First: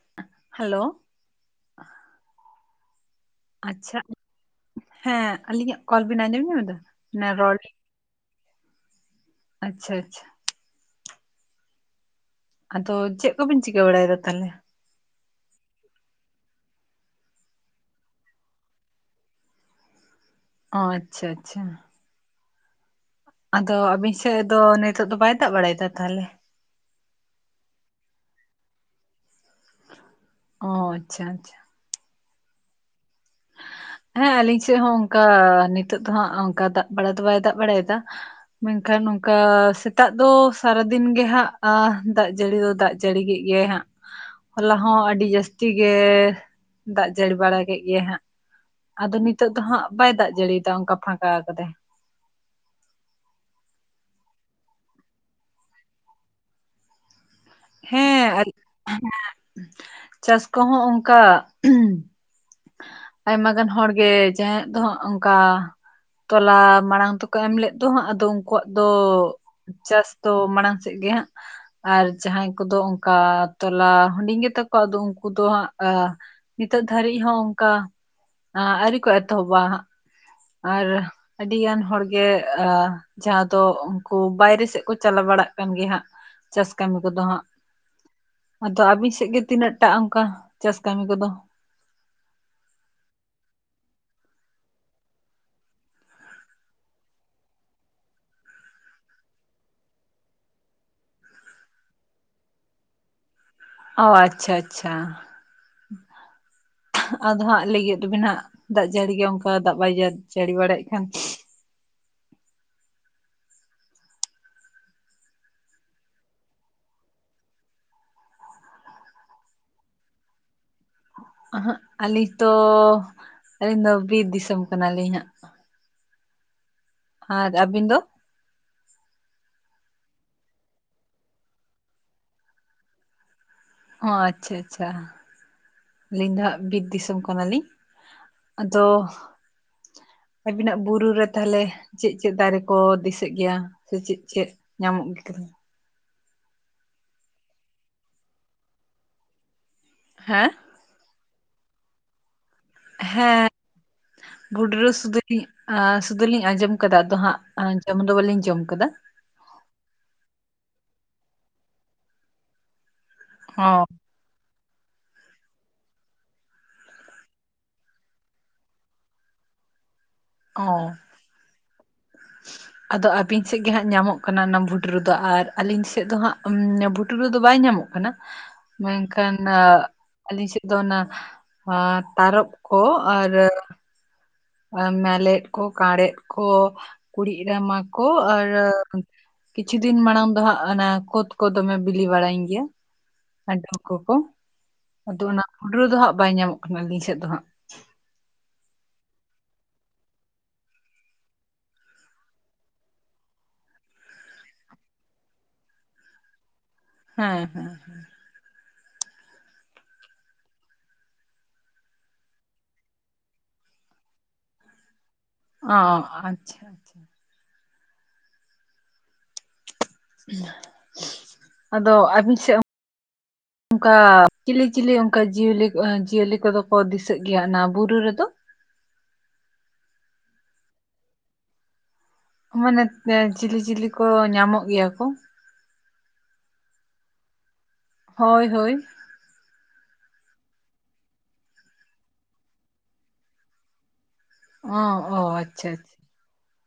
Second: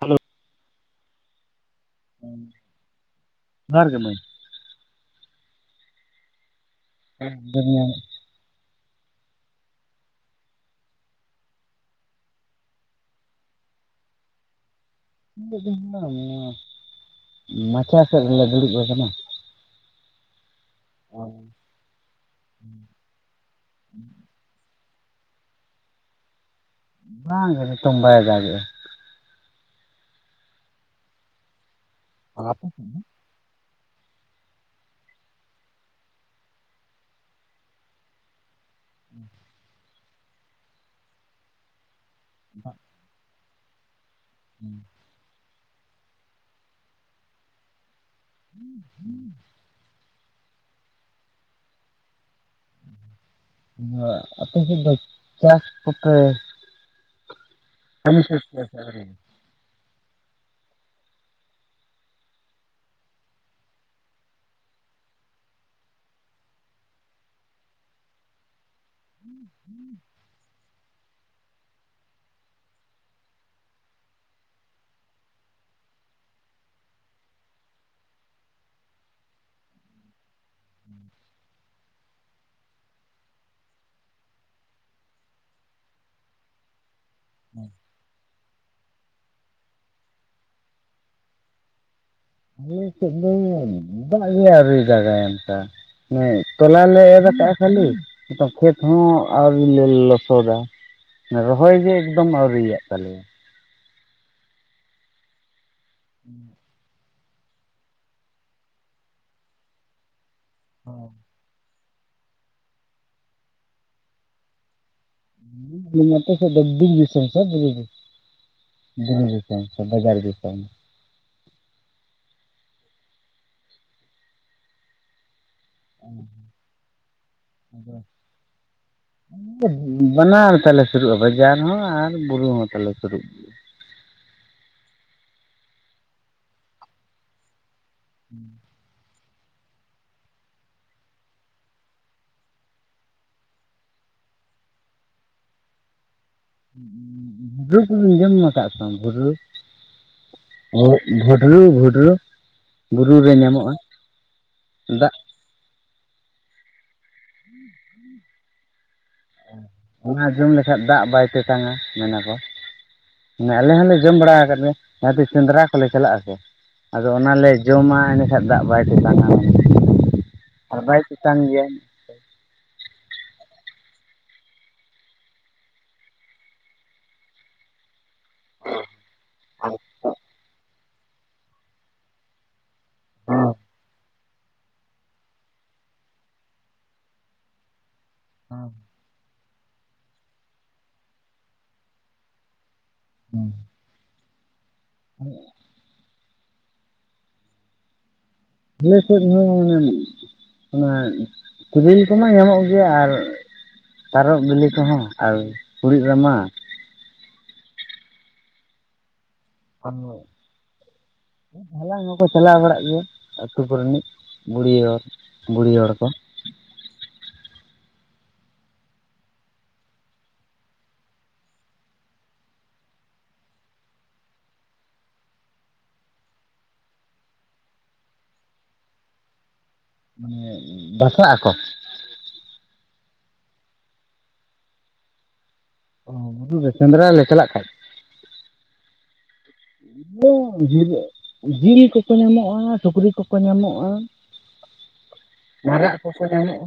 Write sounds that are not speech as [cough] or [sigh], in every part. Hello hello ᱦᱮᱸ ᱟᱪᱪᱷᱟ ᱦᱮᱸ ᱟᱹᱞᱤᱧᱟᱜ ᱠᱚᱞ ᱵᱤᱱ ᱟᱸᱡᱚᱢ ᱧᱟᱢᱮᱫᱟ? ᱦᱮᱸ ᱟᱸᱡᱚᱢ ᱧᱟᱢ ᱫᱟᱹᱞᱤᱧ ᱾ ᱟᱪᱪᱷᱟ ᱟᱪᱪᱷᱟ ᱟᱫᱚ ᱪᱮᱫ ᱠᱚᱵᱤᱱ ᱪᱤᱠᱟᱹ ᱵᱟᱲᱟᱭᱮᱫᱟ ᱛᱟᱦᱞᱮ? ᱢᱟᱪᱟ ᱥᱮᱫ ᱨᱮᱞᱮ ᱫᱩᱲᱩᱵ ᱟᱠᱟᱱᱟ ᱾ ᱚᱸ ᱟᱪᱪᱷᱟ ᱟᱪᱪᱷᱟ ᱟᱫᱚ ᱟᱵᱤᱱ ᱥᱮᱫ ᱫᱚ ᱱᱤᱛᱚᱜ ᱫᱚ ᱵᱟᱭ ᱫᱟᱜ ᱵᱟᱲᱟᱭ ᱮᱫᱟ ᱛᱟᱦᱚᱞᱮ? ᱵᱟᱝ ᱜᱮ ᱱᱤᱛᱚᱝ ᱵᱟᱭ ᱫᱟᱜᱮᱜ-ᱟ ᱾ ᱚᱸ ᱟᱪᱪᱷᱟ ᱟᱪᱪᱷᱟ [inaudible] ᱦᱮᱸ ᱟᱞᱤᱧ ᱥᱮᱫ ᱦᱚᱸ ᱚᱱᱠᱟ ᱱᱤᱛᱚᱜ ᱫᱚᱦᱟᱸᱜ ᱚᱱᱠᱟ ᱫᱟᱜ ᱵᱟᱲᱟ ᱫᱚ ᱵᱟᱭ ᱫᱟᱜ ᱵᱟᱲᱟᱭᱮᱫᱟ ᱢᱮᱱᱠᱷᱟᱱ ᱱᱚᱝᱠᱟ ᱥᱮᱛᱟᱜ ᱫᱚ ᱥᱟᱨᱟ ᱫᱤᱱ ᱜᱮ ᱦᱟᱸᱜ ᱫᱟᱜ ᱡᱟᱹᱲᱤ ᱫᱚ ᱫᱟᱜ ᱡᱟᱹᱲᱤ ᱠᱮᱫ ᱜᱮᱭᱟ ᱦᱟᱸᱜ ᱦᱚᱞᱟ ᱦᱚᱸ ᱟᱹᱰᱤ ᱡᱟᱹᱥᱛᱤ -ᱛᱤ ᱜᱮ ᱫᱟᱜ ᱡᱟᱹᱲᱤ ᱵᱟᱲᱟ ᱠᱮᱫ ᱜᱮᱭᱟ ᱦᱟᱸᱜ ᱟᱫᱚ ᱱᱤᱛᱚᱜ ᱫᱚ ᱦᱟᱸᱜ ᱵᱟᱭ ᱫᱟᱜ ᱡᱟᱹᱲᱤᱭᱟᱫᱟ ᱚᱱᱠᱟ ᱯᱷᱟᱠᱟ ᱠᱟᱫᱟ ᱟᱯᱮ ᱥᱮᱫ ᱫᱚ ᱪᱟᱥ ᱠᱚᱯᱮ ᱠᱟᱹᱢᱤ ᱥᱟᱹᱛ ᱦᱮᱸ ᱠᱮᱜᱼᱟ ᱥᱮ ᱟᱹᱣᱨᱤ ᱪᱟᱥ ᱠᱚᱦᱚᱸ ᱚᱱᱠᱟ ᱟᱭᱢᱟ ᱜᱟᱱ ᱦᱚᱲ ᱜᱮ ᱡᱟᱦᱟᱸᱭᱟᱜ ᱫᱚ ᱦᱟᱜ ᱚᱱᱠᱟ ᱛᱚᱞᱟ ᱢᱟᱲᱟᱝ ᱛᱮᱠᱚ ᱮᱢ ᱞᱮᱫ ᱫᱚ ᱦᱟᱸᱜ ᱟᱫᱚ ᱩᱱᱠᱩᱣᱟᱜ ᱫᱚ ᱪᱟᱥ ᱛᱚ ᱢᱟᱲᱟᱝ ᱥᱮᱫ ᱜᱮ ᱦᱟᱸᱜ ᱟᱨ ᱡᱟᱦᱟᱸᱭ ᱠᱚᱫᱚ ᱚᱱᱠᱟ ᱛᱚᱞᱟ ᱦᱩᱰᱤᱧ ᱜᱮᱛᱟ ᱠᱚᱣᱟ ᱟᱫᱚ ᱩᱱᱠᱩ ᱫᱚ ᱦᱟᱸᱜ ᱱᱤᱛᱚᱜ ᱫᱷᱟᱹᱨᱤᱡ ᱦᱚᱸ ᱚᱱᱠᱟ ᱟᱣᱹᱨᱤ ᱠᱚ ᱮᱛᱚᱦᱚᱵᱟ ᱦᱟᱸᱜ ᱟᱨ ᱟᱹᱰᱤ ᱜᱟᱱ ᱦᱚᱲᱜᱮ ᱟ ᱡᱟᱦᱟᱸ ᱫᱚ ᱩᱱᱠᱩ ᱵᱟᱭᱨᱮ ᱥᱮᱫ ᱠᱚ ᱪᱟᱞᱟᱣ ᱵᱟᱲᱟᱜ ᱠᱟᱱ ᱜᱮ ᱦᱟᱸᱜ ᱪᱟᱥ ᱠᱟᱹᱢᱤ ᱠᱚᱫᱚ ᱦᱟᱸᱜ ᱟᱫᱚ ᱟᱹᱵᱤᱱ ᱥᱮᱫ ᱜᱮ ᱛᱤᱱᱟᱹᱜᱴᱟᱜ ᱚᱱᱠᱟ ᱪᱟᱥ ᱠᱟᱹᱢᱤ ᱠᱚᱫᱚ ᱟᱞᱮ ᱥᱮᱫ ᱫᱚ ᱫᱟᱜ ᱜᱮ ᱟᱹᱣᱨᱤ ᱫᱟᱜᱟᱭ ᱚᱱᱠᱟ ᱦᱮᱸ ᱛᱟᱞᱟ ᱞᱮ ᱮᱨ ᱟᱠᱟᱫᱟ ᱠᱷᱟᱹᱞᱤ ᱠᱷᱮᱛ ᱦᱚᱸ ᱟᱹᱣᱨᱤ ᱞᱮ ᱞᱚᱥᱚᱫᱟ ᱨᱚᱦᱚᱭ ᱜᱮ ᱮᱠᱫᱚᱢ ᱟᱣᱨᱤᱭᱟᱜ ᱛᱟᱞᱮᱭᱟ ᱚᱸ ᱟᱪᱪᱷᱟ ᱟᱪᱪᱷᱟ ᱦᱮᱸ ᱟᱫᱚ ᱦᱟᱸᱜ ᱞᱟᱹᱭᱮᱜ ᱫᱚ ᱵᱤᱱ ᱦᱟᱸᱜ ᱫᱟᱜ ᱡᱟᱹᱲᱤ ᱜᱮ ᱚᱱᱠᱟ ᱫᱟᱜ ᱵᱟᱭ ᱡᱟᱹᱲᱤ ᱵᱟᱲᱟᱭᱮᱫ ᱠᱷᱟᱱ ᱱᱚᱛᱮ ᱥᱮᱫ ᱫᱚ ᱵᱤᱨ ᱫᱤᱥᱚᱢ ᱥᱮ ᱵᱩᱨᱩ ᱫᱤᱥᱚᱢ ᱵᱤᱨ ᱫᱤᱥᱚᱢ ᱥᱮ ᱵᱷᱮᱜᱟᱨ ᱫᱤᱥᱚᱢ ᱟᱹᱦᱟᱹᱜ ᱟᱹᱞᱤᱧ ᱛᱚ ᱟᱹᱞᱤᱧ ᱫᱚ ᱵᱤᱨ ᱫᱤᱥᱚᱢ ᱠᱟᱱᱟᱞᱤᱧ ᱦᱟᱸᱜ ᱚᱸ ᱟᱨ ᱟᱹᱵᱤᱱ ᱫᱚ? ᱟᱫᱚ ᱵᱟᱱᱟᱨ ᱛᱮᱞᱮ ᱥᱩᱨᱩᱜᱼᱟ ᱵᱟᱡᱟᱨ ᱦᱚ ᱟᱨ ᱵᱩᱨᱩ ᱦᱚᱸ ᱛᱟᱞᱮ ᱥᱩᱨᱩᱜᱼᱟ ᱚᱸ ᱟᱪᱪᱷᱟ ᱟᱪᱪᱷᱟ ᱟᱹᱞᱤᱧ ᱫᱚ ᱦᱟᱜ ᱵᱤᱨ ᱫᱤᱥᱚᱢ ᱠᱟᱱᱟᱞᱤᱧ ᱦᱩᱸ ᱟᱫᱚ ᱟᱵᱤᱱᱟᱜ ᱵᱩᱨᱩ ᱨᱮ ᱛᱟᱦᱚᱞᱮ ᱪᱮᱫ ᱪᱮᱫ ᱫᱟᱨᱮ ᱠᱚ ᱫᱤᱥᱟᱹᱜ ᱜᱮᱭᱟ ᱥᱮ ᱪᱮᱫ ᱪᱮᱫ ᱧᱟᱢᱚᱜ ᱜᱮ ᱠᱟᱛᱷᱟ ᱫᱚ? ᱵᱩᱨᱩ ᱠᱩᱵᱤᱱ ᱡᱚᱢ ᱧᱩ ᱠᱟᱜ-ᱟ ᱛᱚ ᱵᱷᱩᱰᱨᱩ᱾ ᱦᱮᱸ᱾ ᱵᱷᱩᱰᱨᱩ ᱵᱷᱩᱰᱨᱩ ᱵᱩᱨᱩ ᱨᱮ ᱧᱟᱢᱚᱜ-ᱟ ᱫᱟᱜ᱾ ᱠᱤ ᱟ ᱥᱩᱫᱩ ᱞᱤᱧ ᱟᱸᱡᱚᱢ ᱠᱟᱫᱟ ᱟᱫᱚ ᱦᱟᱸᱜ ᱡᱚᱢ ᱫᱚ ᱵᱟᱹᱞᱤᱧ ᱡᱚᱢ ᱠᱟᱫᱟ᱾ ᱚᱱᱟ ᱡᱚᱢ ᱞᱮᱠᱷᱟᱡ ᱫᱟᱜ ᱵᱟᱭ ᱛᱮᱛᱟᱝᱟ ᱢᱮᱱᱟᱠᱚ ᱢᱟᱱᱮ ᱚ ᱟᱞᱮ ᱦᱚᱸᱞᱮ᱾ ᱡᱚᱢ ᱵᱟᱲᱟ ᱟᱠᱟᱫ ᱜᱮ ᱡᱟᱸᱦᱟ ᱛᱤᱥ ᱥᱮᱸᱫᱽᱨᱟ ᱠᱚᱞᱮ ᱪᱟᱞᱟᱜ-ᱟ ᱥᱮ᱾ ᱟᱫᱚ ᱚᱱᱟᱞᱮ ᱡᱚᱢᱟ ᱮᱸᱰᱮᱠᱷᱟᱜ ᱫᱟᱜ ᱵᱟᱭ ᱛᱮᱛᱟᱝᱟ ᱫᱚᱢᱮ᱾ ᱟᱨ ᱚ ᱵᱟᱭ ᱪᱮᱛᱟᱱ ᱜᱮᱭᱟᱭ᱾ [unintelligible] ᱟᱫᱚ ᱟᱵᱤᱱ ᱥᱮᱜ ᱜᱮ ᱦᱟᱸᱜ ᱧᱟᱢᱚᱜ ᱠᱟᱱᱟ ᱚᱱᱟ ᱵᱷᱩᱴᱨᱩ ᱫᱚ ᱟᱨ ᱟᱞᱤᱧ ᱥᱮᱜ ᱫᱚ ᱦᱟᱸᱜ ᱵᱷᱩᱴᱨᱩ ᱫᱚ ᱵᱟᱭ ᱧᱟᱢᱚᱜ ᱠᱟᱱᱟ᱾ ᱢᱮᱱᱠᱷᱟᱱ ᱟ ᱟᱞᱤᱧ ᱥᱮᱜ᱾ ᱫᱚ ᱱᱟ ᱟᱸ ᱛᱟᱨᱚᱵᱽ ᱠᱚ ᱟᱨ᱾ ᱢᱮᱞᱮᱫ ᱠᱚ ᱠᱟᱸᱬᱮᱫ ᱠᱚ ᱠᱩᱲᱤᱜ ᱨᱟᱢᱟ ᱠᱚ ᱟᱨ᱾ ᱠᱤᱪᱷᱩ ᱫᱤᱱ ᱢᱟᱲᱟᱝ ᱫᱚ ᱦᱟᱸᱜ ᱚᱱᱟ ᱠᱳᱛ ᱠᱚ ᱫᱚᱢᱮ ᱵᱤᱞᱤ ᱵᱟᱲᱟᱭᱤᱧ ᱜᱮᱭᱟ ᱟᱫᱚ᱾ ᱠᱩ ᱠᱚ ᱟᱫᱚ ᱚᱱᱟ ᱵᱷᱩᱸᱰᱨᱩ ᱫᱚ ᱦᱟᱸᱜ ᱵᱟᱭ ᱧᱟᱢᱚᱜ ᱠᱟᱱᱟ ᱟᱹᱞᱤᱧ ᱥᱮᱜ ᱫᱚ ᱦᱟᱸᱜ᱾ ᱟᱞᱮ ᱥᱮᱫ ᱦᱚᱸ ᱢᱟᱱᱮ ᱚᱱᱟ ᱛᱤᱨᱤᱞ ᱠᱚᱢᱟ ᱧᱟᱢᱚᱜ ᱜᱮᱭᱟ ᱟᱨ᱾ ᱛᱟᱨᱚᱵᱽ ᱵᱤᱞᱤ ᱠᱚᱦᱚᱸ ᱟᱨ ᱠᱩᱲᱤᱜ ᱨᱟᱢᱟ᱾ ᱦᱮᱸ ᱦᱮᱸ ᱦᱮᱸ᱾ [unintelligible] ᱦᱟᱞᱟᱝ ᱦᱚᱸᱠᱚ ᱪᱟᱞᱟᱣ ᱵᱟᱲᱟᱜ ᱜᱮᱭᱟ ᱟᱛᱩ ᱠᱚᱨᱮᱱᱤᱡ ᱵᱩᱲᱦᱤ ᱦᱚᱲ᱾ ᱵᱩᱲᱦᱤ ᱦᱚᱲ ᱚᱸ ᱠᱚ ᱟᱪᱪᱷᱟ᱾ ᱟᱪᱪᱷᱟ ᱟᱫᱚ ᱟᱵᱤᱱ ᱥᱮᱜ᱾ [unintelligible] ᱚᱝᱠᱟ ᱪᱤᱞᱤ ᱪᱤᱞᱤ ᱚᱝᱠᱟ ᱡᱤᱭᱟᱹᱞᱤ ᱡᱤᱭᱟᱹᱞᱤ ᱠᱚᱫᱚ ᱠᱚ ᱫᱤᱥᱟᱹᱜ ᱜᱮᱭᱟ ᱚᱱᱟ ᱵᱩᱨᱩ ᱨᱮᱫᱚ? ᱢᱟᱱᱮ ᱵᱟᱥᱟᱜ ᱟᱠᱚ? ᱦᱳᱭ ᱱᱮᱛᱮ ᱪᱤᱞᱤ ᱪᱤᱞᱤ ᱠᱚ ᱧᱟᱢᱚᱜ ᱜᱮᱭᱟ ᱠᱚ? ᱚ ᱵᱩᱨᱩ ᱨᱮ ᱥᱮᱸᱫᱽᱨᱟ ᱞᱮ ᱪᱟᱞᱟᱜ ᱠᱷᱟᱡ? ᱦᱚᱭ ᱦᱳᱭ᱾ ᱤᱭᱟᱹ ᱡᱤᱞ ᱡᱤᱞ ᱠᱚᱠᱚ ᱧᱟᱢᱚᱜ-ᱟ ᱥᱩᱠᱨᱤ ᱠᱚᱠᱚ ᱧᱟᱢᱚᱜ-ᱟ᱾ ᱚᱸ ᱚ ᱟᱪᱪᱷᱟ᱾ ᱠᱚᱠᱚ ᱧᱟᱢᱚᱜ-ᱟ᱾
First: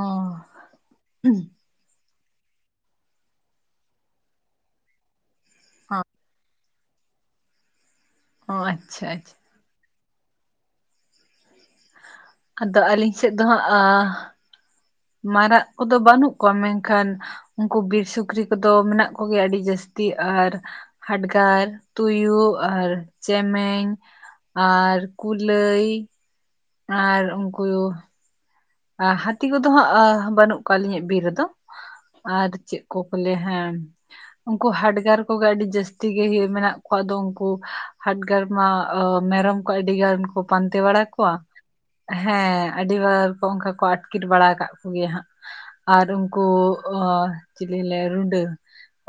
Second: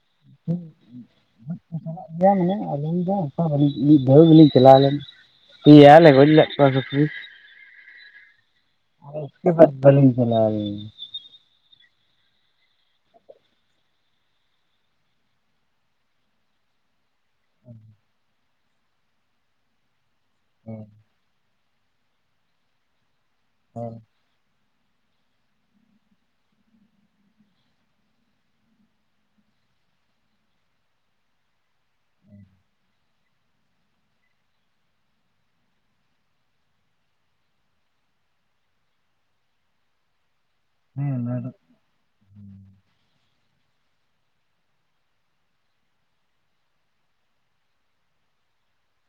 ᱚ [unintelligible] ᱪᱟᱞᱟᱜ ᱜᱮᱭᱟ ᱢᱟᱱᱮ ᱟᱞᱤᱧ ᱫᱚ ᱚᱝᱠᱟ ᱫᱚ ᱵᱟᱞᱤᱧ ᱢᱤᱜ ᱫᱷᱟᱹᱣ ᱜᱮᱞᱤᱧ ᱪᱟᱞᱟᱣ ᱞᱮᱱᱟ ᱯᱮᱭᱟᱞᱮ᱾ ᱛᱟᱨᱯᱚᱨ ᱯᱩᱞᱤᱥ᱾ ᱚᱸ ᱟᱪᱪᱷᱟ ᱟᱪᱪᱷᱟ᱾ ᱩᱥᱠᱮ ᱵᱟᱫ ᱵᱟᱹᱞᱤᱧ ᱪᱟᱞᱟᱣ ᱞᱮᱱᱟ᱾ ᱟᱫᱚ ᱟᱞᱤᱧ ᱥᱮᱜ ᱫᱚ ᱦᱟᱸᱜ ᱟ᱾ ᱢᱟᱨᱟᱜ ᱠᱚᱫᱚ ᱵᱟᱱᱩᱜ ᱠᱚᱣᱟ ᱢᱮᱝᱠᱷᱟᱱ ᱩᱱᱠᱩ ᱵᱤᱨ ᱥᱩᱠᱨᱤ ᱠᱚᱫᱚ ᱢᱮᱱᱟᱜ ᱠᱚᱜᱮᱭᱟ ᱟᱹᱰᱤ ᱡᱟᱹᱥ ᱛᱤ ᱟᱨ ᱦᱟᱰᱜᱟᱨ ᱛᱩᱭᱩ ᱟᱨ ᱪᱮᱢᱮᱧ᱾ ᱟᱨ ᱠᱩᱞᱟᱹᱭ᱾ ᱟᱨ ᱩᱝᱠᱩᱭᱩ᱾ ᱟᱸ ᱦᱟᱛᱤ ᱠᱚᱫᱚ ᱦᱟᱸᱜ ᱵᱟᱱᱩᱜ ᱠᱚᱣᱟ ᱟᱞᱤᱧᱟᱜ ᱵᱤᱨ ᱨᱮᱫᱚ᱾ ᱟᱨ ᱪᱮᱜ ᱠᱚ ᱠᱚ ᱞᱟᱹᱭᱟ ᱦᱮᱸ᱾ ᱩᱝᱠᱩ ᱦᱟᱰᱜᱟᱨ ᱠᱚᱜᱮ ᱟᱹᱰᱤ ᱡᱟᱹᱥᱛᱤ ᱜᱤ ᱦᱤ ᱢᱮᱱᱟᱜ ᱠᱚᱣᱟ ᱟᱫᱚ ᱩᱝᱠᱩ ᱦᱟᱰᱜᱟᱨ ᱢᱟ ᱢᱮᱨᱚᱢ᱾ ᱠᱚ ᱟᱹᱰᱤ ᱜᱟᱱ ᱠᱚ ᱯᱟᱱᱛᱮ ᱵᱟᱲᱟ ᱠᱚᱣᱟ ᱦᱮᱸ ᱟᱰᱤᱵᱟᱨ᱾ ᱠᱚ ᱚᱝᱠᱟ ᱠᱚ ᱟᱴᱠᱤᱨ ᱵᱟᱲᱟ ᱠᱟᱜ ᱠᱚᱜᱮᱭᱟ ᱦᱟᱸᱜ᱾ ᱟᱨ ᱩᱱᱠᱩ ᱪᱤᱫ ᱞᱤᱧ ᱞᱮᱭᱟ ᱨᱩᱸᱰᱟᱹ ᱾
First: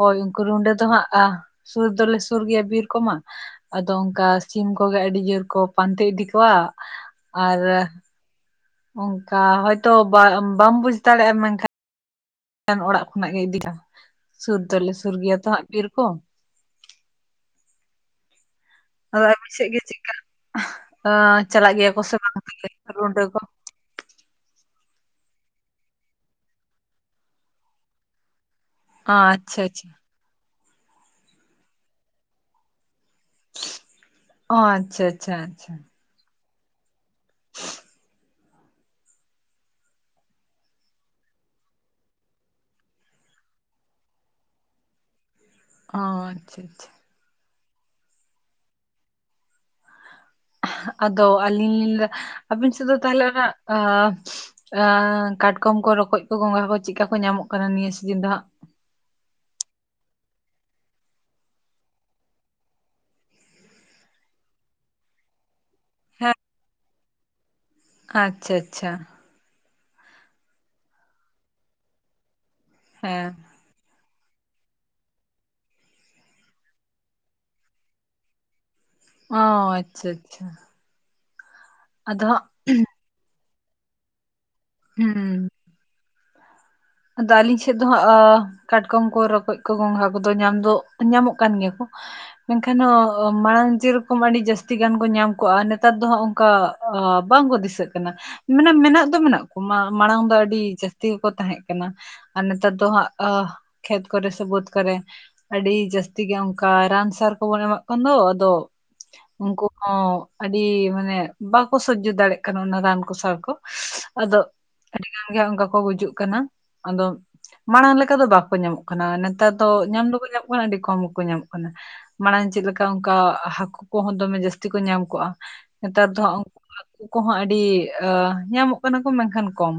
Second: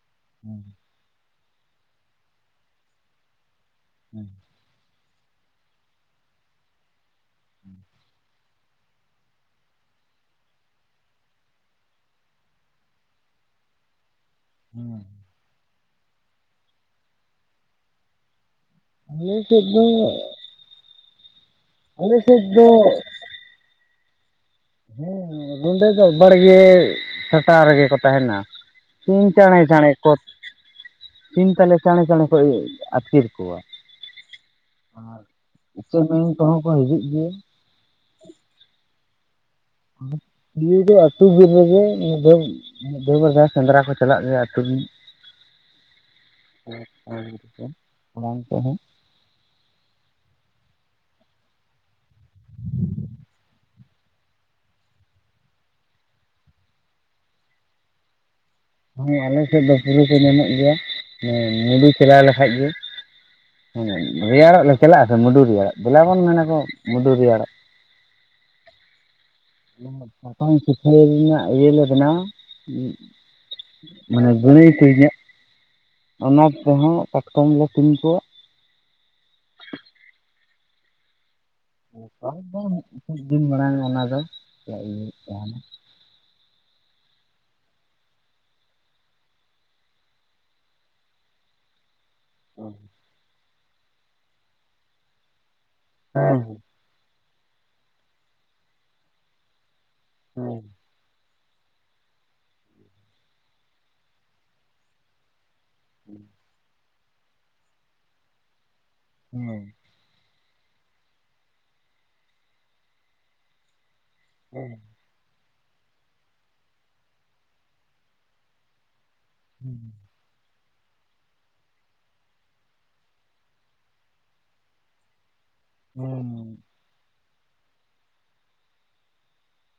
ᱦᱳᱭ ᱩᱱᱠᱩ ᱨᱩᱸᱵᱟᱹ ᱫᱚ ᱦᱟᱸᱜ ᱟ ᱥᱩᱨ ᱫᱚᱞᱮ ᱥᱩᱨ ᱜᱮᱭᱟ ᱵᱤᱨ ᱠᱚᱢᱟ ᱟᱫᱚ ᱚᱱᱠᱟ ᱥᱤᱢ ᱠᱚᱜᱮ ᱟᱹᱰᱤ ᱡᱳᱨ ᱠᱚ ᱯᱟᱱᱛᱮ ᱤᱫᱤ ᱠᱚᱣᱟ, ᱟᱨ ᱚᱱᱠᱟ ᱦᱚᱭᱛᱚ ᱵᱟ ᱵᱟᱢ ᱵᱩᱡ ᱫᱟᱲᱮᱜᱼᱟ ᱢᱮᱱᱠᱷᱟ ᱚᱲᱟᱜ ᱠᱷᱚᱱᱟᱜ ᱜᱮ ᱤᱫᱤ, [unintelligible] ᱥᱩᱨ ᱫᱚᱞᱮ ᱥᱩᱨ ᱜᱮᱭᱟ ᱛᱚ ᱦᱟᱸᱜ ᱵᱤᱨ ᱠᱚ ᱾ ᱟᱫᱚ ᱟᱞᱮ ᱟᱹᱵᱤᱱ ᱥᱮᱫ ᱥᱮᱜ ᱜᱮ ᱫᱚ ᱪᱮᱫᱠᱟ, ᱪᱟᱞᱟᱜ ᱜᱮᱭᱟ ᱠᱚ ᱥᱮ ᱟᱞᱮ ᱵᱟᱝ ᱥᱮᱫ ᱫᱚ [unintelligible] ᱨᱩᱸᱵᱟᱹ ᱠᱚ? ᱦᱮᱸ ᱨᱩᱸᱰᱟᱹ ᱫᱚ ᱵᱟᱲᱜᱮ ᱥᱟᱴᱟᱣ ᱨᱮᱜᱮ ᱠᱚ ᱛᱟᱦᱮᱱᱟ᱾ ᱥᱤᱧ ᱟᱪᱪᱷᱟ ᱪᱟᱸᱬᱮᱸ ᱟᱪᱪᱷᱟ ᱪᱟᱸᱬᱮᱸ ᱠᱚ ᱥᱤᱢ ᱛᱟᱞᱮ ᱪᱟᱸᱬᱮᱸ ᱪᱟᱸᱬᱮᱸ ᱠᱚ ᱟᱹᱛᱠᱤᱨ ᱠᱚᱣᱟ᱾ ᱚᱸ ᱟᱪᱪᱷᱟ ᱟᱪᱪᱷᱟ ᱟᱪᱪᱷᱟ᱾ ᱥᱮ ᱵᱤᱧ ᱠᱚᱦᱚᱸ ᱠᱚᱦᱚᱸ ᱠᱚ ᱦᱤᱡᱩᱜ ᱜᱮᱭᱟ ᱾ ᱞᱟᱹᱭ ᱫᱟᱹᱧ ᱟᱹᱛᱩ ᱵᱤᱨ ᱨᱮᱜᱮ [unintelligible] ᱾ ᱢᱤᱫ ᱵᱟᱨ ᱫᱷᱟᱣ ᱥᱮᱸᱫᱽᱨᱟ ᱠᱚ ᱪᱟᱞᱟᱜ ᱜᱮᱭᱟ ᱟᱹᱛᱩ ᱨᱤᱱ ᱾ ᱚᱸ ᱟᱪᱪᱷᱟ ᱟᱪᱪᱷᱟ᱾ [unintelligible] ᱟᱫᱚ ᱟᱹᱞᱤᱧ ᱞᱤᱧ ᱞᱮᱫᱟ ᱟᱵᱤᱱ ᱥᱮᱫ ᱫᱚ ᱛᱟᱦᱚᱞᱮ ᱚᱱᱟ ᱠᱟᱴᱠᱚᱢ ᱠᱚ ᱨᱚᱠᱚᱡ ᱠᱚ ᱜᱚᱸᱜᱟ ᱠᱚ ᱪᱮᱫᱠᱟ ᱠᱚ ᱧᱟᱢᱚᱜ ᱠᱟᱱᱟ ᱱᱤᱭᱟᱹ ᱥᱤᱡᱤᱱ ᱫᱚ ᱦᱟᱸᱜ? ᱦᱮ ᱟᱞᱮ ᱥᱮᱫ ᱫᱚ ᱯᱩᱨᱟᱹ ᱠᱚ ᱧᱟᱢᱚᱜ ᱜᱮᱭᱟ ᱢᱩᱰᱩ ᱪᱟᱞᱟᱣ ᱞᱮᱠᱷᱟᱡ ᱜᱮ ᱾ ᱦᱮᱸ ᱨᱮᱭᱟᱲᱚᱜ ᱞᱮ ᱪᱟᱞᱟᱜ ᱟᱥᱮ ᱢᱩᱰᱩ ᱨᱮᱭᱟᱲᱟᱜ ᱫᱮᱞᱟᱵᱚᱱ ᱦᱮᱸ ᱢᱮᱱᱟᱠᱚ ᱢᱩᱰᱩ ᱨᱮᱭᱟᱲᱚᱜ ᱾ ᱟᱪᱪᱷᱟ ᱟᱪᱪᱷᱟ ᱾ ᱱᱚᱣᱟ ᱥᱟᱠᱟᱢ ᱥᱩᱠᱷᱟᱹᱭ ᱨᱮᱱᱟᱜ ᱤᱭᱟᱹ ᱞᱮ ᱵᱮᱱᱟᱣ-ᱟ᱾ ᱦᱮᱸ ᱾ ᱢᱟᱱᱮ [inaudible] ᱚᱱᱟ ᱠᱚᱦᱚᱸ ᱠᱟᱴᱠᱚᱢ [inaudible] ᱚ ᱟᱪᱪᱷᱟ ᱟᱪᱪᱷᱟ ᱾ ᱫᱚ ᱫᱤᱱ ᱢᱟᱲᱟᱝ ᱚᱱᱟ ᱫᱚ ᱪᱤᱭᱟᱹ ᱦᱩᱭᱩᱜ ᱦᱩᱸ ᱛᱟᱦᱮᱱᱟ [unintelligible] ᱟᱫᱚ ᱟᱹᱞᱤᱧ ᱥᱮᱫ ᱫᱚ ᱦᱟᱸᱜ ᱠᱟᱴᱠᱚᱢ ᱠᱚ ᱨᱚᱠᱚᱡ ᱠᱚ ᱜᱚᱝᱜᱷᱟ ᱠᱚᱫᱚ ᱧᱟᱢ ᱫᱚ ᱧᱟᱢᱚᱜ ᱠᱟᱱ ᱜᱮᱭᱟ ᱠᱚ ᱾ ᱢᱮᱱᱠᱷᱟᱱ ᱢᱟᱲᱟᱝ ᱡᱮ ᱨᱚᱠᱚᱢ ᱟᱹᱰᱤ ᱡᱟᱹᱥᱛᱤ ᱜᱟᱱ ᱠᱚ ᱧᱟᱢ ᱠᱚᱜᱼᱟ ᱱᱮᱛᱟᱨ ᱫᱚ ᱦᱮᱸ ᱚᱱᱠᱟ ᱚ ᱵᱟᱝ ᱠᱚ ᱫᱤᱥᱟᱹᱜ ᱠᱟᱱᱟ ᱢᱟᱱᱮ ᱢᱮᱱᱟᱜ ᱫᱚ ᱢᱮᱱᱟᱜ ᱠᱚ ᱢᱟᱲᱟᱝ ᱫᱚ ᱟᱹᱰᱤ ᱦᱮᱸ ᱡᱟᱹᱥᱛᱤ ᱜᱮᱠᱚ ᱛᱟᱦᱮᱸ ᱟᱨ ᱱᱮᱛᱟᱨ ᱫᱚ ᱦᱟᱸᱜ ᱠᱷᱮᱛ ᱠᱚᱨᱮ ᱥᱮ ᱵᱟᱹᱫ ᱠᱚᱨᱮ ᱟᱹᱰᱤ ᱡᱟᱹᱥᱛᱤ ᱜᱮ ᱚᱱᱠᱟ ᱨᱟᱱ ᱥᱟᱨ ᱠᱚᱵᱚᱱ ᱮᱢᱟᱜ ᱠᱟᱱ ᱫᱚ ᱟᱫᱚ ᱦᱮᱸ ᱩᱱᱠᱩ ᱦᱚᱸ ᱟᱹᱰᱤ ᱢᱟᱱᱮ ᱵᱟᱠᱚ ᱥᱚᱡᱡᱚ ᱫᱟᱲᱮᱭᱟᱜ ᱠᱟᱱᱟ ᱚᱱᱟ ᱨᱟᱱ ᱠᱚ ᱥᱟᱨ ᱠᱚ ᱟᱫᱚ [unintelligible] ᱟᱹᱰᱤ ᱜᱟᱱ ᱜᱮ ᱚᱱᱠᱟ ᱠᱚ ᱜᱩᱡᱩᱜ ᱠᱟᱱᱟ ᱟᱫᱚ ᱢᱟᱲᱟᱝ ᱞᱮᱠᱟ ᱫᱚ ᱵᱟᱠᱚ ᱧᱟᱢᱚᱜ ᱠᱟᱱᱟ ᱾ ᱱᱮᱛᱟᱨ ᱫᱚ ᱧᱟᱢ ᱫᱚᱠᱚ ᱧᱟᱢᱚᱜ ᱠᱟᱱᱟ ᱟᱹᱰᱤ ᱠᱚᱢᱠᱚ ᱧᱟᱢᱚᱜ ᱠᱟᱱᱟ ᱾ ᱢᱟᱲᱟᱝ ᱪᱮᱫ ᱞᱮᱠᱟ ᱚᱱᱠᱟ ᱦᱟᱹᱠᱩ ᱠᱚᱦᱚᱸ ᱫᱚᱢᱮ ᱡᱟᱹᱥᱛᱤ ᱠᱚ ᱧᱟᱢ ᱠᱚᱜᱼᱟ ᱱᱮᱛᱟᱨ ᱫᱚ ᱦᱟᱠᱩ ᱠᱚᱦᱚᱸ ᱟᱹᱰᱤ ᱧᱟᱢᱚᱜ ᱠᱟᱱᱟ ᱠᱚ ᱢᱮᱱᱠᱷᱟᱱ ᱠᱚᱢ,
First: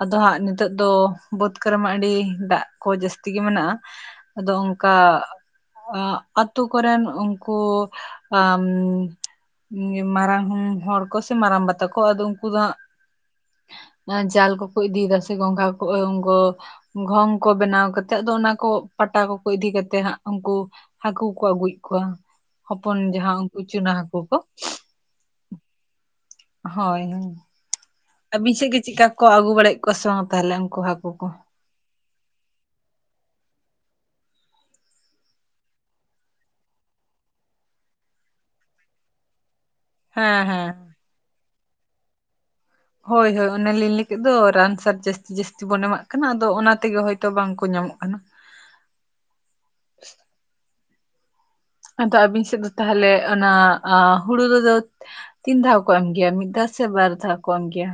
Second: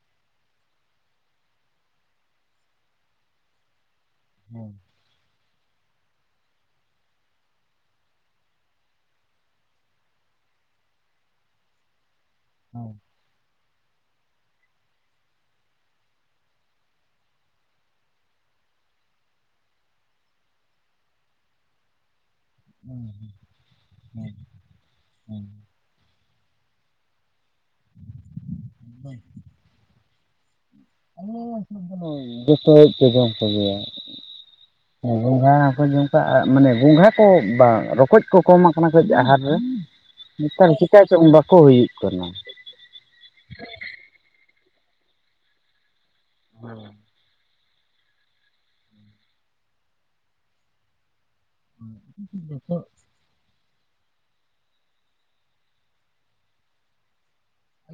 ᱟᱫᱚ ᱦᱟᱸᱜ ᱱᱤᱛᱚᱜ ᱫᱚ ᱵᱟᱹᱫᱽ ᱠᱚᱨᱮ ᱢᱟ ᱟᱹᱰᱤ ᱫᱟᱜ ᱠᱚ ᱡᱟᱹᱥᱛᱤ ᱜᱮ ᱢᱮᱱᱟᱜᱼᱟ ᱾ ᱟᱫᱚ ᱚᱱᱠᱟ ᱟᱛᱳ ᱠᱚᱨᱮᱱ ᱩᱱᱠᱩ ᱟ ᱢᱟᱨᱟᱝ ᱦᱚᱲ ᱠᱚ ᱥᱮ ᱢᱟᱨᱟᱝ ᱵᱟ ᱛᱟᱠᱚ ᱟᱫᱚ ᱩᱱᱠᱩ ᱫᱚ ᱦᱟᱸᱜ ᱡᱟᱞ ᱠᱚᱠᱚ ᱤᱫᱤᱭᱮᱫᱟ ᱥᱮ ᱜᱚᱸᱝᱜᱟ ᱠᱚ ᱚᱝᱜᱚ ᱜᱷᱚᱝ ᱠᱚ ᱵᱮᱱᱟᱣ ᱠᱟᱛᱮᱜ ᱟᱫᱚ ᱚᱱᱟ ᱠᱚ ᱯᱟᱴᱟ ᱠᱚᱠᱚ ᱤᱫᱤ ᱠᱟᱛᱮᱜ ᱦᱟᱸᱜ ᱩᱱᱠᱩ ᱦᱟᱹᱠᱩ ᱠᱩ ᱟᱹᱜᱩᱭᱮᱫ ᱠᱚᱣᱟ ᱦᱚᱯᱚᱱ ᱡᱟᱦᱟᱸ ᱩᱱᱠᱩ ᱪᱩᱱᱟ ᱦᱟᱹᱠᱩ ᱠᱚ ᱾ ᱦᱳᱭ ᱦᱮᱸ ᱟᱹᱵᱤᱱ ᱥᱮᱫ ᱜᱮ ᱪᱮᱫᱠᱟ ᱠᱚ ᱟᱹᱜᱩ ᱵᱟᱲᱟᱭᱮᱫ ᱠᱚᱣᱟ ᱥᱮ ᱵᱟᱝ ᱛᱟᱦᱚᱞᱮ ᱩᱱᱠᱩ ᱦᱟᱹᱠᱩ ᱠᱚ [inaudible] [unintelligible] ᱦᱮᱸ ᱜᱚᱝᱜᱷᱟ ᱦᱚᱠᱚ ᱡᱚᱢᱠᱟᱜ-ᱟ ᱢᱟᱱᱮ ᱜᱚᱸᱜᱷᱟ ᱠᱚ ᱵᱟᱝ ᱨᱚᱠᱚᱡ ᱠᱚ ᱠᱚᱢ ᱟᱠᱟᱱᱟ ᱥᱮ ᱪᱮᱫ ᱦᱟᱴ ᱨᱮ? ᱦᱮᱸ ᱦᱮᱸ ᱱᱮᱛᱟᱨ ᱪᱤᱠᱟ ᱪᱚᱝ ᱵᱟᱠᱚ ᱦᱩᱭᱩᱜ ᱠᱟᱱᱟ ᱦᱳᱭ ᱦᱳᱭ ᱚᱱᱮ ᱞᱤᱧ ᱞᱟᱹᱭ ᱠᱮᱫ ᱫᱚ ᱨᱟᱱ ᱥᱟᱨ ᱡᱟᱹᱥᱛᱤ ᱡᱟᱹᱥᱛᱤ ᱵᱚᱱ ᱮᱢᱟᱜ ᱠᱟᱱᱟ ᱟᱫᱚ ᱚᱱᱟᱛᱮᱜᱮ ᱦᱚᱭᱛᱚ ᱵᱟᱝ ᱠᱚ ᱧᱟᱢᱚᱜ ᱠᱟᱱᱟ ᱟᱫᱚ ᱟᱵᱤᱱ ᱥᱮᱫ ᱫᱚ ᱛᱟᱦᱚᱞᱮ ᱚᱱᱟ ᱟ ᱦᱩᱲᱩ ᱨᱮᱫᱚ ᱛᱤᱱ ᱫᱷᱟᱣ ᱠᱚ ᱮᱢ ᱜᱮᱭᱟ ᱢᱤᱫ ᱫᱷᱟᱣ ᱥᱮ ᱵᱟᱨ ᱫᱷᱟᱣ ᱠᱚ ᱮᱢ ᱜᱮᱭᱟ?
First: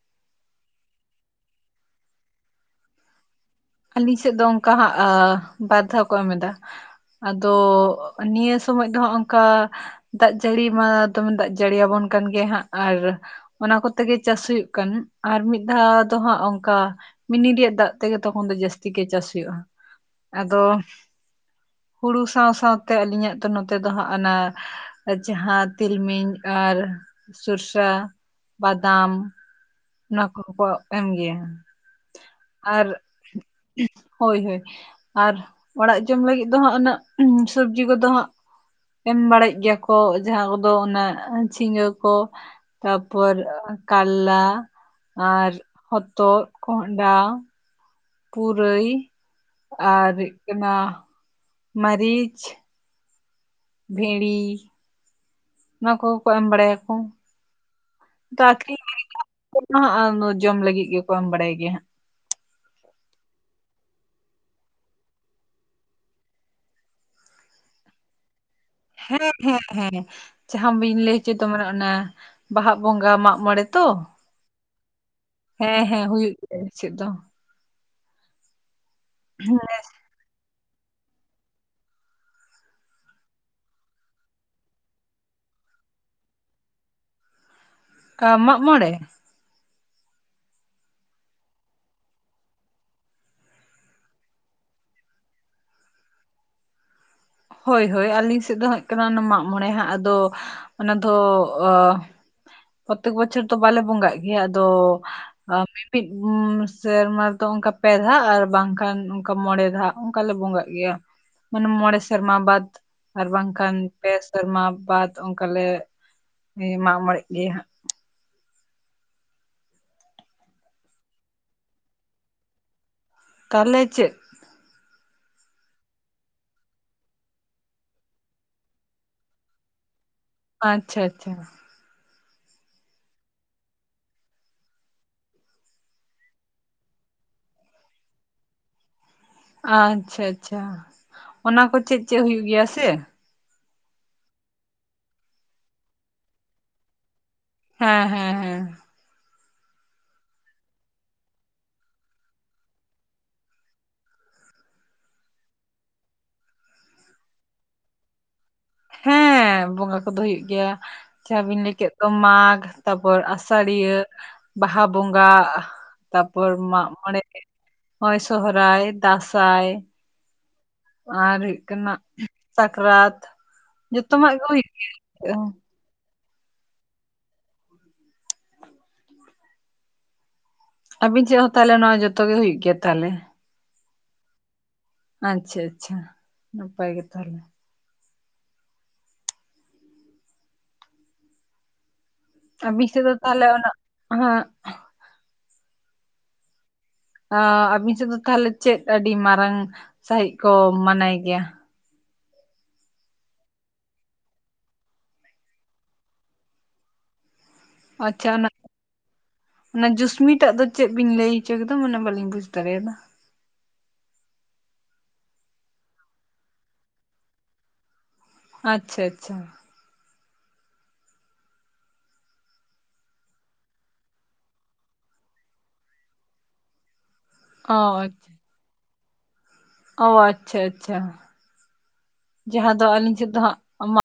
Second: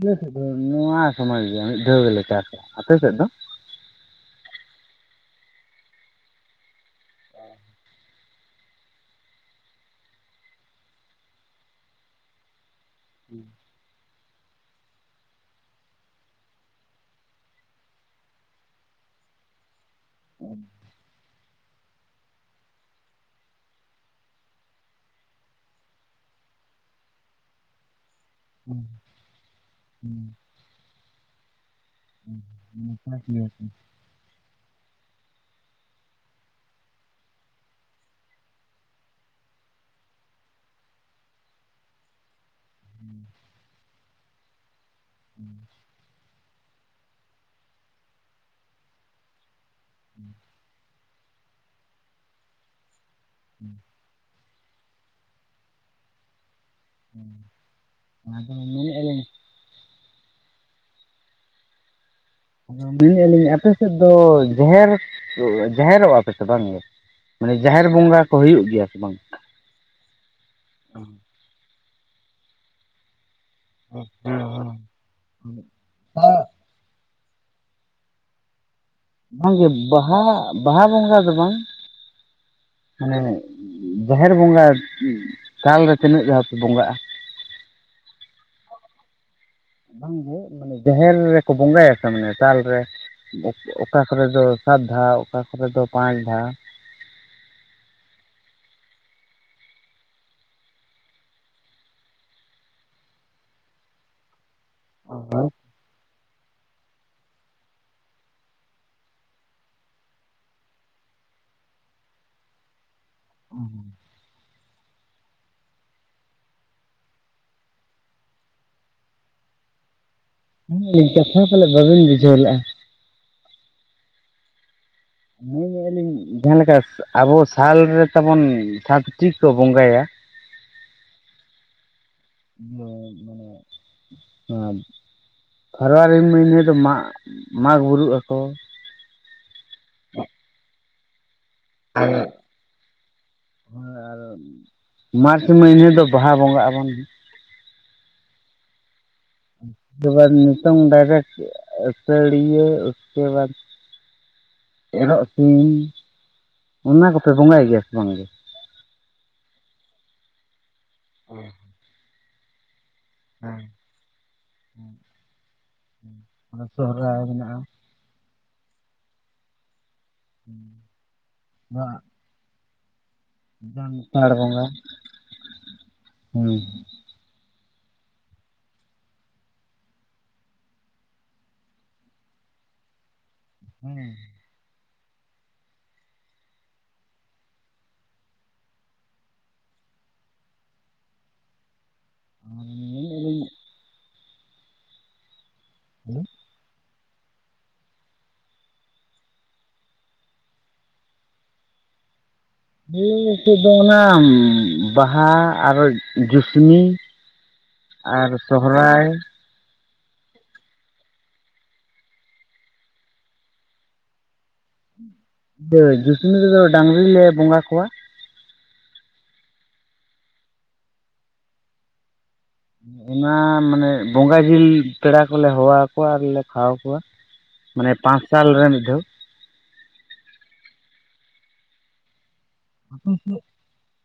ᱟᱞᱮ ᱥᱮᱫ ᱫᱚ ᱱᱚᱣᱟ ᱥᱚᱢᱚᱭ ᱜᱮ ᱢᱤᱫ ᱫᱷᱟᱣ ᱜᱮᱞᱮ ᱪᱟᱥᱟ ᱟᱯᱮ ᱥᱮᱫ ᱫᱚ? ᱟᱞᱤᱧ ᱥᱮᱫ ᱫᱚ ᱚᱱᱠᱟ ᱦᱟᱜ ᱵᱟᱨᱫᱷᱟᱣ ᱠᱚ ᱮᱢ ᱮᱫᱟ ᱟᱫᱚ ᱱᱤᱭᱟᱹ ᱥᱚᱢᱚᱭ ᱫᱚ ᱦᱚᱜ ᱚᱱᱠᱟ ᱫᱟᱜ ᱡᱟᱹᱲᱤ ᱢᱟ ᱫᱚᱢᱮ ᱫᱟᱜ ᱡᱟᱹᱲᱤ ᱭᱟᱵᱚᱱ ᱠᱟᱱ ᱜᱮᱭᱟ ᱦᱟᱸᱜ ᱟᱨ [unintelligible] ᱚᱱᱟ ᱠᱚᱛᱮᱜᱮ ᱪᱟᱥ ᱦᱩᱭᱩᱜ ᱠᱟᱱᱟ ᱟᱨ ᱢᱤᱫ ᱫᱷᱟᱣ ᱫᱚ ᱦᱟᱸᱜ ᱚᱱᱠᱟ ᱢᱤᱱᱤ ᱨᱮᱭᱟᱜ ᱫᱟᱜ ᱛᱮᱜᱮ ᱛᱚᱠᱷᱚᱱ ᱫᱚ ᱡᱟᱹᱥᱛᱤ ᱜᱮ ᱪᱟᱥ ᱦᱩᱭᱩᱜ-ᱟ ᱟᱫᱚ ᱦᱩᱲᱩ ᱥᱟᱶ ᱥᱟᱶᱛᱮ ᱟᱹᱞᱤᱧᱟᱜ ᱛᱚ ᱱᱚᱛᱮ ᱫᱚ ᱦᱟᱸᱜ ᱟᱱᱟ ᱡᱟᱦᱟᱸ ᱛᱤᱞᱢᱤᱧ ᱟᱨ ᱥᱚᱨᱥᱟ ᱵᱟᱫᱟᱢ ᱱᱚᱣᱟ ᱠᱚᱦᱚᱸ ᱠᱚ ᱮᱢ ᱜᱮᱭᱟ ᱟᱨ ᱦᱳᱭ ᱦᱳᱭ ᱟᱨ ᱚᱲᱟᱜ ᱡᱚᱢ ᱞᱟᱹᱜᱤᱫ ᱫᱚ ᱦᱟᱸᱜ ᱩᱱᱟᱹᱜ ᱥᱚᱵᱡᱤ ᱠᱚᱫᱚ ᱦᱟᱸᱜ ᱮᱢ ᱵᱟᱲᱟᱭ ᱜᱮᱭᱟ ᱠᱚ ᱡᱟᱦᱟᱸ ᱠᱚᱫᱚ ᱚᱱᱟ ᱪᱷᱤᱸᱜᱟᱹ ᱠᱚ ᱛᱟᱯᱚᱨ ᱠᱟᱞᱞᱟ ᱟᱨ ᱦᱚᱛᱚ, ᱠᱚᱦᱰᱟ ᱯᱩᱨᱟᱹᱭ ᱟᱨ ᱦᱩᱭᱩᱜ ᱠᱟᱱᱟ ᱢᱟᱹᱨᱤᱪ [unintelligible] ᱵᱷᱮᱸᱲᱤ ᱱᱚᱣᱟ ᱠᱚᱠᱚ ᱮᱢ ᱵᱟᱲᱟᱭᱟᱠᱚ᱾ ᱟᱫᱚ ᱢᱮᱱᱮᱫᱼᱟ ᱞᱤᱧ [inaudible] ᱡᱚᱢ ᱞᱟᱹᱜᱤᱫ ᱜᱮᱠᱚ ᱮᱢ ᱵᱟᱰᱟᱭ ᱜᱮᱭᱟ ᱦᱟᱸᱜ ᱟᱫᱚ ᱢᱟᱹᱭ ᱮᱜᱟ ᱞᱤᱧ ᱟᱯᱮ ᱥᱮᱫ ᱫᱚ ᱡᱮᱦᱮᱨ ᱡᱮᱦᱮᱨᱚᱜ-ᱟ ᱯᱮ ᱥᱮ ᱵᱟᱝ ᱜᱮ? ᱢᱟᱱᱮ ᱡᱟᱦᱮᱨ ᱵᱚᱸᱜᱟ ᱠᱚ ᱦᱩᱭᱩᱜ ᱜᱮᱭᱟ ᱥᱮ ᱵᱟᱝ ᱦᱮᱸ ᱦᱮᱸ ᱦᱮᱸ ᱡᱟᱦᱟᱸ ᱵᱟᱹᱧ ᱞᱟᱹᱭ ᱦᱚᱪᱚᱭ ᱫᱟ ᱢᱟᱱᱮ ᱚᱱᱟ ᱵᱟᱦᱟᱜ ᱵᱚᱸᱜᱟ ᱢᱟᱜ ᱢᱚᱲᱮ ᱛᱚ ᱦᱮᱸ ᱦᱮᱸ ᱦᱩᱭᱩᱜ ᱜᱮᱭᱟ ᱪᱮᱫ ᱫᱚ ᱵᱟᱝ ᱜᱮ ᱚᱱᱠᱟ ᱵᱟᱦᱟ ᱵᱟᱦᱟ ᱵᱚᱸᱜᱟ ᱫᱚ ᱵᱟᱝ᱾ ᱢᱟᱱᱮ ᱡᱟᱦᱮᱨ ᱵᱚᱸᱜᱟ ᱥᱟᱞ ᱨᱮ ᱛᱤᱱᱟᱹᱜ ᱫᱷᱟᱣ ᱯᱮ ᱵᱚᱸᱜᱟᱜ-ᱟ? ᱠᱟᱹ ᱢᱟᱜ ᱢᱚᱬᱮ? ᱵᱟᱝᱜᱮ ᱢᱟᱱᱮ ᱡᱟᱦᱮᱨ ᱨᱮᱠᱚ ᱵᱚᱸᱜᱟᱭᱟ ᱥᱮ ᱢᱟᱱᱮ ᱥᱟᱞ ᱨᱮ? ᱚᱠᱟ ᱠᱚᱨᱮ ᱫᱚ ᱥᱟᱛ ᱫᱷᱟᱣ ᱚᱠᱟ ᱠᱚᱨᱮ ᱫᱚ ᱯᱟᱸᱪ ᱫᱷᱟᱣ᱾ ᱦᱳᱭ ᱦᱳᱭ ᱟᱹᱞᱤᱧ ᱥᱮᱫ ᱫᱚ ᱦᱟᱸᱜ ᱦᱩᱭᱩᱜ ᱠᱟᱱᱟ ᱚᱱᱟ ᱢᱟᱜ ᱢᱚᱬᱮ ᱦᱟᱸᱜ ᱟᱫᱚ ᱚᱱᱟ ᱫᱚ ᱚ ᱯᱨᱚᱛᱮᱠ ᱵᱚᱪᱷᱚᱨ ᱫᱚ ᱵᱟᱞᱮ ᱵᱚᱸᱜᱟᱜ ᱜᱮᱭᱟ ᱟᱫᱚ [inaudible] ᱯᱤᱫ ᱥᱮᱨᱢᱟ ᱨᱮᱫᱚ ᱚᱱᱠᱟ ᱯᱮ ᱫᱷᱟ ᱟᱨ ᱵᱟᱝᱠᱷᱟᱱ ᱚᱱᱠᱟ ᱢᱚᱬᱮ ᱫᱷᱟ ᱚᱱᱠᱟᱞᱮ ᱵᱚᱸᱜᱟᱜ ᱜᱮᱭᱟ᱾ ᱢᱟᱱᱮ ᱢᱚᱬᱮ ᱥᱮᱨᱢᱟ ᱵᱟᱫ ᱟᱨ ᱵᱟᱝᱠᱷᱟᱱ ᱯᱮ ᱥᱮᱨᱢᱟ ᱵᱟᱫ ᱚᱱᱠᱟᱞᱮ ᱢᱟᱜ ᱢᱚᱬᱮᱜ ᱜᱮᱭᱟ ᱦᱟᱸᱜ ᱦᱩᱸ ᱠᱟᱛᱷᱟ ᱯᱟᱞᱮ ᱵᱟᱵᱮᱱ ᱵᱩᱡᱷᱟᱹᱣ ᱞᱮᱜ-ᱟ᱾ ᱛᱟᱦᱞᱮ ᱪᱮᱜ? ᱞᱟᱹᱭ ᱮᱜᱟ ᱞᱤᱧ ᱡᱟᱦᱟᱸ ᱞᱮᱠᱟ ᱟᱵᱚ ᱥᱟᱞ ᱨᱮ ᱛᱟᱵᱚᱱ ᱥᱟᱛᱴᱤ ᱠᱚ ᱵᱚᱸᱜᱟᱭᱟ ᱾ ᱟᱪᱪᱷᱟ ᱟᱪᱪᱷᱟ ᱵᱟᱹᱧ [unintelligible] ᱯᱷᱟᱵᱽᱣᱟᱨᱤ ᱢᱟᱹᱦᱱᱟᱹ ᱨᱮ ᱫᱚ ᱢᱟᱜᱽ ᱢᱟᱜᱽ ᱵᱩᱨᱩᱜ ᱟᱠᱚ᱾ ᱟᱪᱪᱷᱟ ᱟᱪᱪᱷᱟ ᱚᱱᱟ ᱠᱚ ᱪᱮᱫ ᱪᱮᱫ ᱦᱩᱭᱩᱜ ᱜᱮᱭᱟ ᱥᱮ᱾ ᱟᱨ ᱢᱟᱨᱪ ᱢᱟᱹᱦᱱᱟᱹ ᱨᱮᱫᱚ ᱵᱟᱦᱟ ᱵᱚᱸᱜᱟᱜ ᱟᱵᱚᱱ ᱾ ᱦᱮᱸ ᱦᱮᱸ ᱦᱮᱸ᱾ [unintelligible] ᱱᱤᱛᱚᱝ ᱰᱟᱭᱨᱮᱠᱴ ᱟᱹᱥᱟᱹᱲᱤᱭᱟᱹ ᱩᱥᱠᱮ ᱵᱟᱫ ᱮᱨᱚᱜ ᱥᱤᱢ ᱚᱱᱟ ᱠᱚᱯᱮ ᱵᱚᱸᱜᱟᱭ ᱜᱮᱭᱟ ᱥᱮ ᱵᱟᱝ ᱜᱮ? ᱦᱮᱸ ᱵᱚᱸᱜᱟ ᱠᱚᱫᱚ ᱦᱩᱭᱩᱜ ᱜᱮᱭᱟ ᱡᱟᱦᱟᱵᱤᱱ ᱞᱟᱹᱭ ᱠᱮᱫ ᱫᱚ ᱢᱟᱜᱽ ᱛᱟᱯᱚᱨ ᱟᱥᱟᱲᱤᱭᱟᱹ ᱵᱟᱦᱟ ᱵᱚᱸᱜᱟ ᱛᱟᱯᱚᱨ ᱢᱟᱜ ᱢᱚᱲᱮ ᱦᱳᱭ ᱥᱚᱦᱚᱨᱟᱭ ᱫᱟᱸᱥᱟᱭ ᱦᱩᱸ᱾ ᱟᱨ ᱦᱩᱭᱩᱜ ᱠᱟᱱᱟ ᱥᱟᱠᱨᱟᱛ ᱡᱚᱛᱚᱢᱟᱜ ᱜᱮ ᱦᱩᱭᱩᱜ ᱜᱮ ᱦᱩᱸ᱾ ᱟᱵᱤᱱ ᱪᱮ ᱦᱚᱸ ᱛᱟᱦᱚᱞᱮ ᱱᱚᱣᱟ ᱡᱚᱛᱚ ᱜᱮ ᱦᱩᱭᱩᱜ ᱜᱮᱭᱟ ᱛᱟᱦᱚᱞᱮ? ᱦᱮᱸ᱾ ᱟᱪᱪᱷᱟ ᱟᱪᱪᱷᱟ ᱱᱟᱯᱟᱭ ᱜᱮ ᱛᱟᱦᱚᱞᱮ᱾ ᱟᱵᱤᱱ ᱥᱮᱫ ᱫᱚ ᱛᱟᱦᱚᱞᱮ ᱚᱱᱟ ᱦᱟᱹᱜ ᱦᱮᱞᱳ᱾ ᱟᱵᱤᱱ ᱥᱮᱫ ᱫᱚ ᱛᱟᱦᱚᱞᱮ ᱪᱮᱫ ᱟᱹᱰᱤ ᱢᱟᱨᱟᱝ ᱥᱟᱹᱦᱤᱜ ᱠᱚ ᱢᱟᱱᱟᱭ ᱜᱮᱭᱟ? [unintelligible] ᱥᱮᱫ ᱫᱚ ᱚᱱᱟ ᱵᱟᱦᱟ ᱟᱨᱚ ᱡᱩᱥᱱᱤ᱾ ᱟᱪᱪᱷᱟ ᱚᱱᱟ ᱚᱱᱟ ᱡᱩᱥᱢᱤ ᱴᱟᱜ ᱫᱚ ᱪᱮᱫ ᱵᱤᱱ ᱞᱟᱹᱭ ᱚᱪᱚ ᱠᱮᱫᱟ ᱢᱟᱱᱮ ᱵᱟᱞᱤᱧ ᱵᱩᱡ ᱫᱟᱲᱮᱭᱟᱫᱟ᱾ [unintelligible] ᱡᱩᱥᱩᱱᱤ ᱨᱮᱫᱚ ᱰᱟᱝᱨᱤ ᱞᱮ ᱵᱚᱸᱜᱟ ᱠᱚᱣᱟ᱾ ᱟᱪᱪᱷᱟ ᱟᱪᱪᱷᱟ᱾ ᱚᱱᱟ ᱢᱟᱱᱮ ᱵᱚᱸᱜᱟ ᱡᱤᱞ ᱯᱮᱲᱟ ᱠᱚᱞᱮ ᱦᱚᱣᱟᱠᱚᱣᱟ ᱟᱨᱞᱮ ᱠᱷᱟᱣᱟᱣ ᱠᱚᱣᱟ᱾ ᱚ ᱢᱟᱱᱮ ᱯᱟᱸᱪ ᱥᱟᱞ ᱨᱮ ᱢᱤᱫ ᱫᱷᱟᱣ᱾ ᱚᱻ ᱟᱪᱪᱷᱟ ᱟᱪᱪᱷᱟ ᱡᱟᱦᱟᱸ ᱫᱚ ᱟᱹᱞᱤᱧ ᱥᱮᱫ ᱫᱚ ᱦᱟᱜ ᱢᱟᱜ